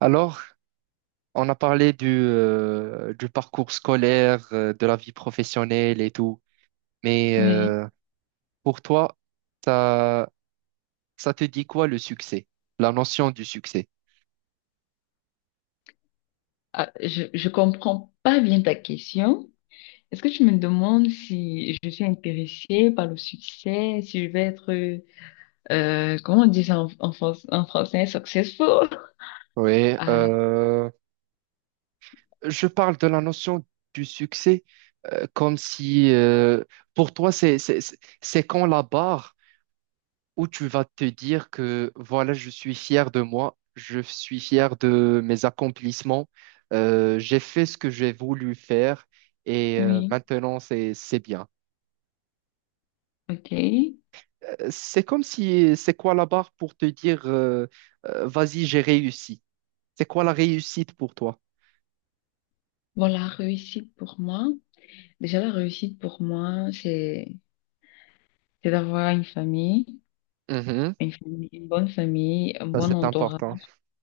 Alors, on a parlé du parcours scolaire, de la vie professionnelle et tout. Mais Oui. euh, pour toi, ça, ça te dit quoi le succès? La notion du succès? Ah, je comprends pas bien ta question. Est-ce que tu me demandes si je suis intéressée par le succès, si je vais être, comment on dit ça en français, successful? Oui, Ah, je parle de la notion du succès, comme si, pour toi, c'est quand la barre où tu vas te dire que voilà, je suis fier de moi, je suis fier de mes accomplissements, j'ai fait ce que j'ai voulu faire et oui, maintenant c'est bien. ok. C'est comme si c'est quoi la barre pour te dire vas-y, j'ai réussi. C'est quoi la réussite pour toi? Bon, la réussite pour moi, déjà la réussite pour moi, c'est d'avoir une famille, Mhm. une famille, une bonne famille, un Ça, bon c'est entourage, important.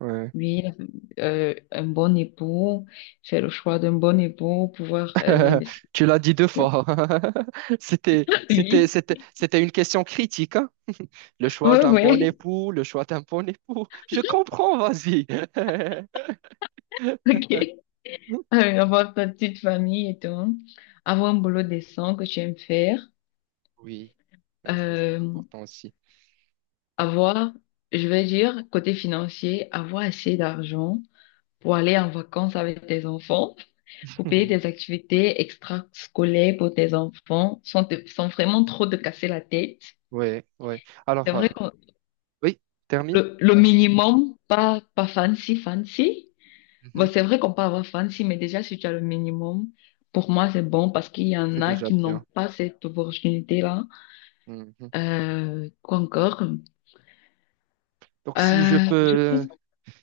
Ouais. oui, un bon époux, faire le choix d'un bon époux, pouvoir investir. Tu l'as dit deux fois. C'était, c'était, Oui. c'était, c'était une question critique, hein. Le choix Ouais, d'un bon ouais, époux, le choix d'un bon époux. Je comprends, vas-y. ok. Avoir ta petite famille et tout. Avoir un boulot décent que tu aimes faire. Oui, oui, ça c'est Euh, important aussi. avoir, je vais dire, côté financier, avoir assez d'argent pour aller en vacances avec tes enfants, pour payer des activités extrascolaires pour tes enfants, sans vraiment trop te casser la tête. Oui, oui. C'est Alors, vrai que oui, termine. le minimum, pas fancy, fancy. Bon, Mhm. c'est vrai qu'on peut avoir fancy, mais déjà, si tu as le minimum, pour moi, c'est bon parce qu'il y en C'est a déjà qui n'ont bien. pas cette opportunité-là. Mhm. Quoi encore? Donc, si je Je pense, peux,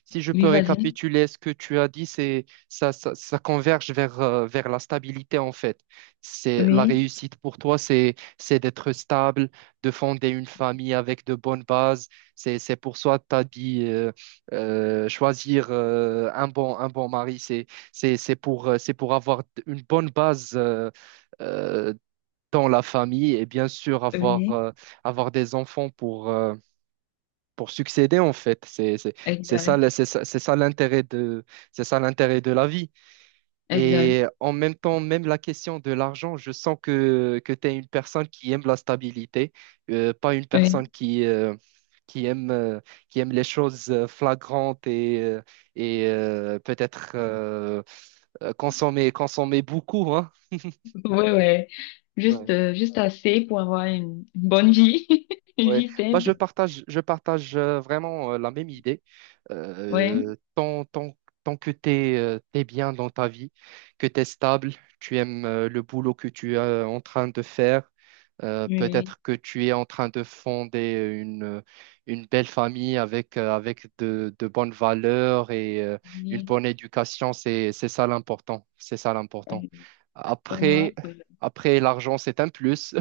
Si je oui, peux vas-y. récapituler ce que tu as dit, c'est ça converge vers, vers la stabilité en fait. C'est la Oui, réussite pour toi, c'est d'être stable, de fonder une famille avec de bonnes bases. C'est pour ça que tu as dit choisir, un bon mari, c'est pour avoir une bonne base, euh, dans la famille et bien sûr avoir oui, euh, avoir des enfants pour succéder en fait. C'est ça exact, le- c'est ça c'est ça l'intérêt de c'est ça l'intérêt de la vie. exact. Et en même temps, même la question de l'argent, je sens que tu es une personne qui aime la stabilité, pas une Oui, personne qui aime euh, qui aime les choses, flagrantes et peut-être, consommer consommer beaucoup, hein. oui, oui. Juste assez pour avoir une bonne vie, une Ouais. vie Bah, simple. je partage vraiment, la même idée. Ouais, Euh, tant, tant, tant que tu es bien dans ta vie, que tu es stable, tu aimes, le boulot que tu es, en train de faire, oui, peut-être que tu es en train de fonder une, une belle famille avec de bonnes valeurs et une oui. bonne éducation, c'est ça l'important. C'est ça Euh, l'important. Pour moi, Après, après, l'argent, c'est un plus.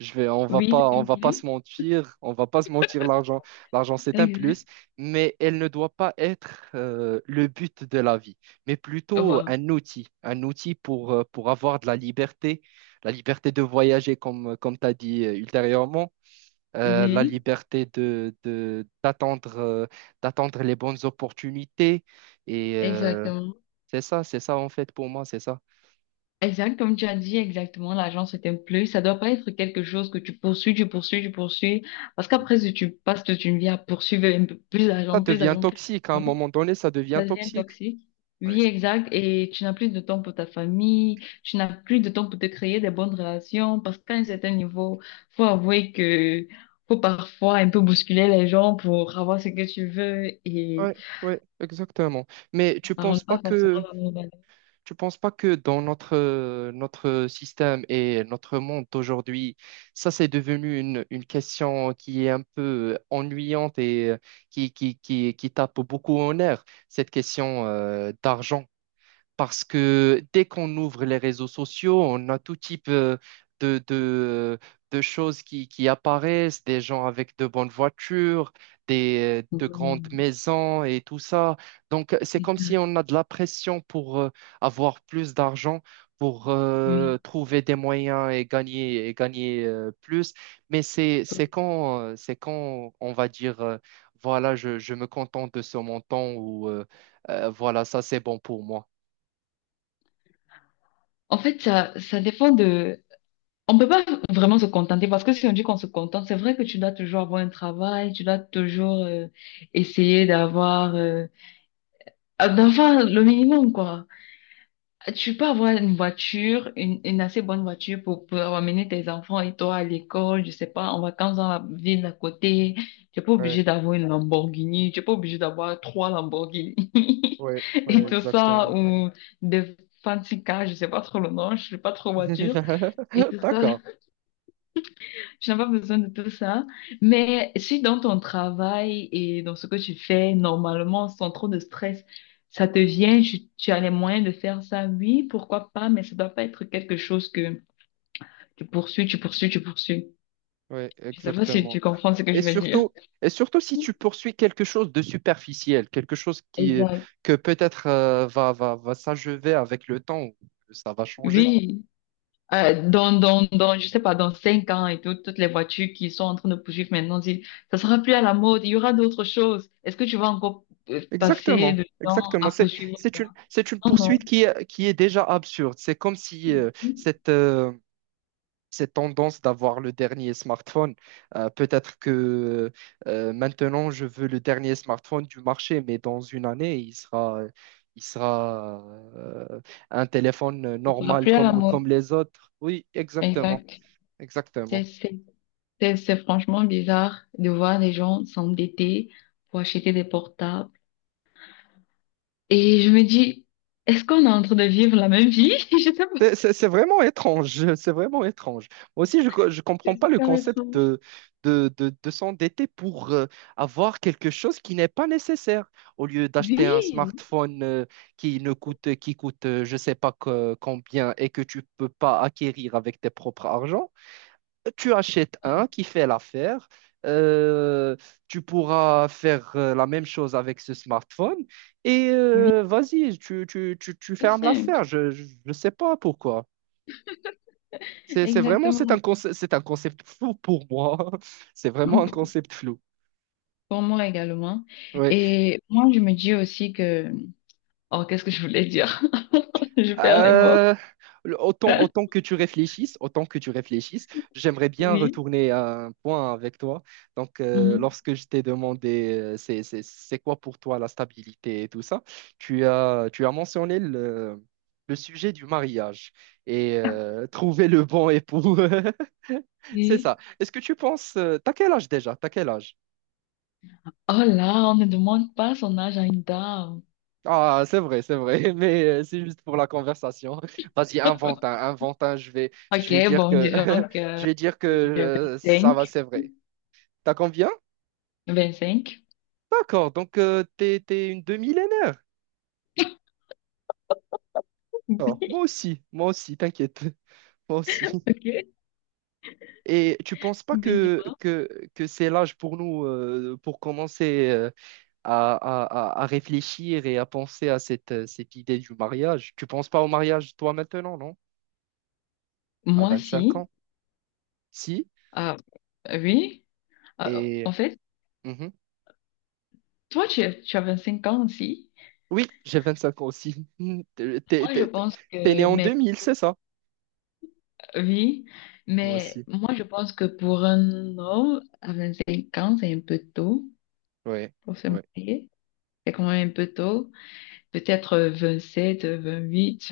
Oui, c'est On un va pas plus. se mentir, on va pas se mentir, l'argent, l'argent c'est un plus, Exact. mais elle ne doit pas être, le but de la vie, mais plutôt Voilà. un outil, pour avoir de la liberté de voyager comme tu as dit, ultérieurement, la Oui, liberté d'attendre les bonnes opportunités, et exactement. C'est ça en fait pour moi, c'est ça. Exact, comme tu as dit exactement, l'argent c'est un plus. Ça doit pas être quelque chose que tu poursuis, tu poursuis, tu poursuis. Parce qu'après, si tu passes toute une vie à poursuivre un peu plus Ça d'argent, plus devient d'argent, plus toxique, à un d'argent, moment donné, ça devient ça devient toxique. toxique. Oui, exact. Et tu n'as plus de temps pour ta famille, tu n'as plus de temps pour te créer des bonnes relations. Parce qu'à un certain niveau, faut avouer que faut parfois un peu bousculer les gens pour avoir ce que tu veux et Ouais, ouais, exactement. Mais tu ça penses rentre pas pas forcément que dans nos valeurs. tu penses pas que dans notre système et notre monde d'aujourd'hui, ça c'est devenu une question qui est un peu, ennuyante et qui tape beaucoup en air, cette question, d'argent, parce que dès qu'on ouvre les réseaux sociaux, on a tout type, de, de, de, choses qui apparaissent, des gens avec de bonnes voitures, de grandes Oui, maisons et tout ça. Donc, c'est comme si exact, on a de la pression pour, avoir plus d'argent, pour, oui. trouver des moyens et gagner plus. Mais c'est quand on va dire, voilà, je me contente de ce montant ou, voilà, ça c'est bon pour moi. En fait, ça dépend de. On peut pas vraiment se contenter parce que si on dit qu'on se contente, c'est vrai que tu dois toujours avoir un travail, tu dois toujours essayer d'avoir le minimum quoi. Tu peux avoir une voiture, une assez bonne voiture pour amener tes enfants et toi à l'école, je sais pas, en vacances dans la ville d'à côté. Tu n'es pas Ouais, obligé d'avoir une Lamborghini, tu n'es pas obligé d'avoir trois Lamborghini ouais, et, ouais, ouais, tout ça exactement. ou des fancy cars, je sais pas trop le nom, je suis pas trop voiture. Et tout ça, D'accord. je n'ai pas besoin de tout ça. Mais si dans ton travail et dans ce que tu fais normalement, sans trop de stress, ça te vient, tu as les moyens de faire ça, oui, pourquoi pas, mais ça doit pas être quelque chose que tu poursuis, tu poursuis, tu poursuis. Oui, Je sais pas si exactement. tu comprends ce que je Et veux dire. surtout, et surtout, si tu poursuis quelque chose de superficiel, quelque chose Exact. que peut-être, va s'achever avec le temps, ou que ça va changer. Oui. Je sais pas, dans 5 ans et tout, toutes les voitures qui sont en train de poursuivre maintenant disent, ça sera plus à la mode, il y aura d'autres choses. Est-ce que tu vas encore passer Exactement. de temps Exactement. à C'est poursuivre c'est ça? une c'est une Non, poursuite qui est déjà absurde. C'est comme si, non. cette cette tendance d'avoir le dernier smartphone. Peut-être que, maintenant, je veux le dernier smartphone du marché, mais dans une année, il sera euh, un téléphone Il sera normal plus à la comme, mode. comme les autres. Oui, exactement, Exact. C'est exactement. c'est- c'est franchement bizarre de voir les gens s'endetter pour acheter des portables. Et je me dis, est-ce qu'on est en train de vivre la même vie? Je sais pas. C'est vraiment étrange, c'est vraiment étrange. Moi aussi, je ne comprends C'est pas le super concept étrange. de, s'endetter pour, avoir quelque chose qui n'est pas nécessaire. Au lieu d'acheter un Oui, smartphone, qui coûte, je ne sais pas combien et que tu peux pas acquérir avec tes propres argent, tu achètes un qui fait l'affaire. Euh, Tu pourras faire, la même chose avec ce smartphone et oui, euh, vas-y, tu c'est fermes simple. l'affaire. Je ne sais pas pourquoi. C'est c'est vraiment c'est un Exactement. concept c'est un concept flou pour moi. C'est vraiment un concept flou. Pour moi également. Ouais. Et moi, je me dis aussi que... Oh, qu'est-ce que je voulais dire? Je perds les mots. Euh, autant que tu réfléchisses, autant que tu réfléchisses, j'aimerais bien Oui. retourner à un point avec toi. Donc, Mhm. lorsque je t'ai demandé, c'est quoi pour toi la stabilité et tout ça, tu as mentionné le sujet du mariage et trouver le bon époux. C'est Oui. ça. Est-ce que tu penses t'as quel âge déjà? T'as quel âge? Oh là, on ne demande pas son âge à une dame. Ah, c'est vrai, mais, c'est juste pour la conversation. Vas-y, invente un, je vais Ok, dire bon que, disons je que vais dire que, j'ai ça vingt-cinq va, c'est vrai. T'as combien? vingt-cinq. D'accord, donc, t'es une demi-millénaire. D'accord, moi aussi, t'inquiète, moi aussi. Ok, Et tu penses pas mais que, dis-moi. que, que c'est l'âge pour nous, pour commencer, à, à, à réfléchir et à penser à cette idée du mariage? Tu penses pas au mariage toi maintenant, non? À Moi 25 si. ans? Si, Ah, oui. Ah, et... en fait, mhm. toi, tu as 25 ans aussi. Oui, j'ai 25 ans aussi. T'es t'es- Moi, je t'es- pense t'es né que, en deux mais mille, c'est ça? oui, Moi mais aussi. moi, je pense que pour un homme à 25 ans, c'est un peu tôt Ouais, pour se ouais. marier. C'est quand même un peu tôt. Peut-être 27, 28.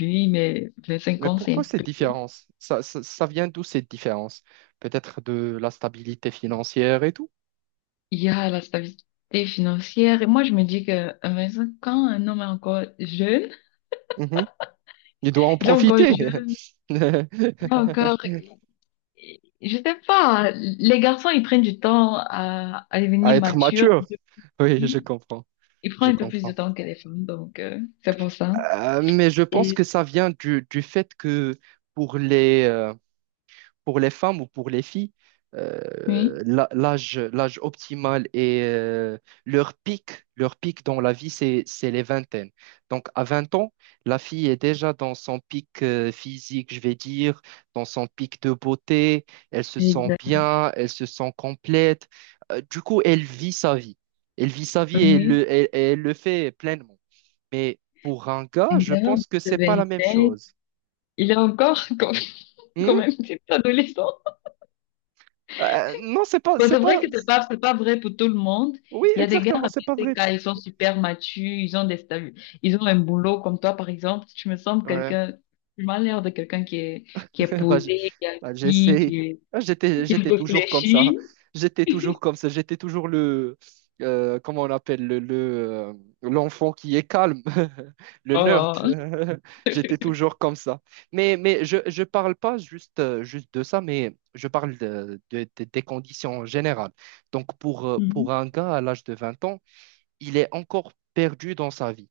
Oui, mais 25 Mais ans, c'est pourquoi un cette peu. différence? Ça, ça vient d'où cette différence? Peut-être de la stabilité financière et tout. Il y a la stabilité financière. Et moi, je me dis que à 25 ans, un homme est encore jeune, Mhm. Il doit en il est encore profiter. jeune, il est encore, je sais pas, les garçons, ils prennent du temps à À devenir être matures. mature. Oui, je Ils comprends. ils Je prennent un peu plus de comprends. temps que les femmes, donc c'est pour ça. Mais je pense Et que ça vient du fait que pour les, euh, pour les femmes ou pour les filles, oui, l'âge optimal et leur pic dans la vie, c'est les vingtaines. Donc, à 20 ans, la fille est déjà dans son pic, physique, je vais dire, dans son pic de beauté. Elle se sent exact, bien, elle se sent complète. Du coup, elle vit sa vie. Elle vit sa vie et oui, et elle le fait pleinement. Mais pour un gars, une je gamin pense que de c'est pas la même 27, chose. il est encore comme, comme Hmm? un petit adolescent. Non, c'est pas, Bon, c'est c'est vrai pas. que c'est pas vrai pour tout le monde. Oui, Il y a des gars exactement, à c'est pas vrai. BTK, ils sont super matures, ils ont un boulot comme toi, par exemple. Tu me sembles Ouais. quelqu'un, tu m'as l'air de quelqu'un qui est Bah, posé, qui est j'ai assis, essayé. qui est, Ah, J'étais, qui j'étais toujours comme ça. réfléchit. J'étais toujours comme ça. J'étais toujours le, comment on appelle, euh, l'enfant qui est calme, le nerd. Oh. J'étais toujours comme ça. Mais, je parle pas juste de ça, mais je parle de, des conditions générales. Donc, pour Mhm. un gars à l'âge de 20 ans, il est encore perdu dans sa vie.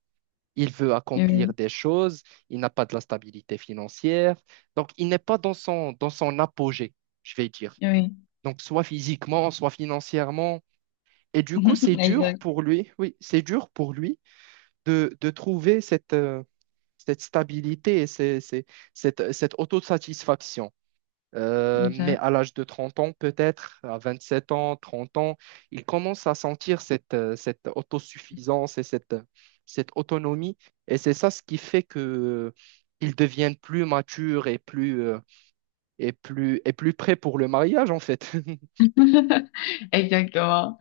Il veut accomplir Oui, des choses, il n'a pas de la stabilité financière, donc il n'est pas dans son, apogée, je vais dire. oui. Donc soit physiquement, soit financièrement. Et du coup, c'est dur Exact, pour lui, oui, c'est dur pour lui de trouver cette stabilité et cette autosatisfaction. Mais exact. à l'âge de 30 ans, peut-être, à 27 ans, 30 ans, il commence à sentir cette autosuffisance et cette autonomie. Et c'est ça ce qui fait que, ils deviennent plus matures et plus, et plus prêts pour le mariage, en fait. Exactement.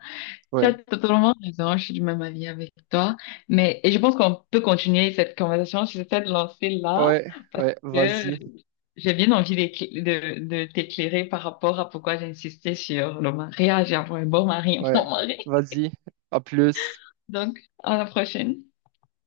Tu as Ouais, totalement raison, je suis du même avis avec toi. Mais, et je pense qu'on peut continuer cette conversation sur cette lancée-là, ouais, parce que j'ai bien envie de t'éclairer par rapport à pourquoi j'ai insisté sur le mariage et avoir un bon mari, un bon ouais, mari. vas-y, à plus. Donc, à la prochaine.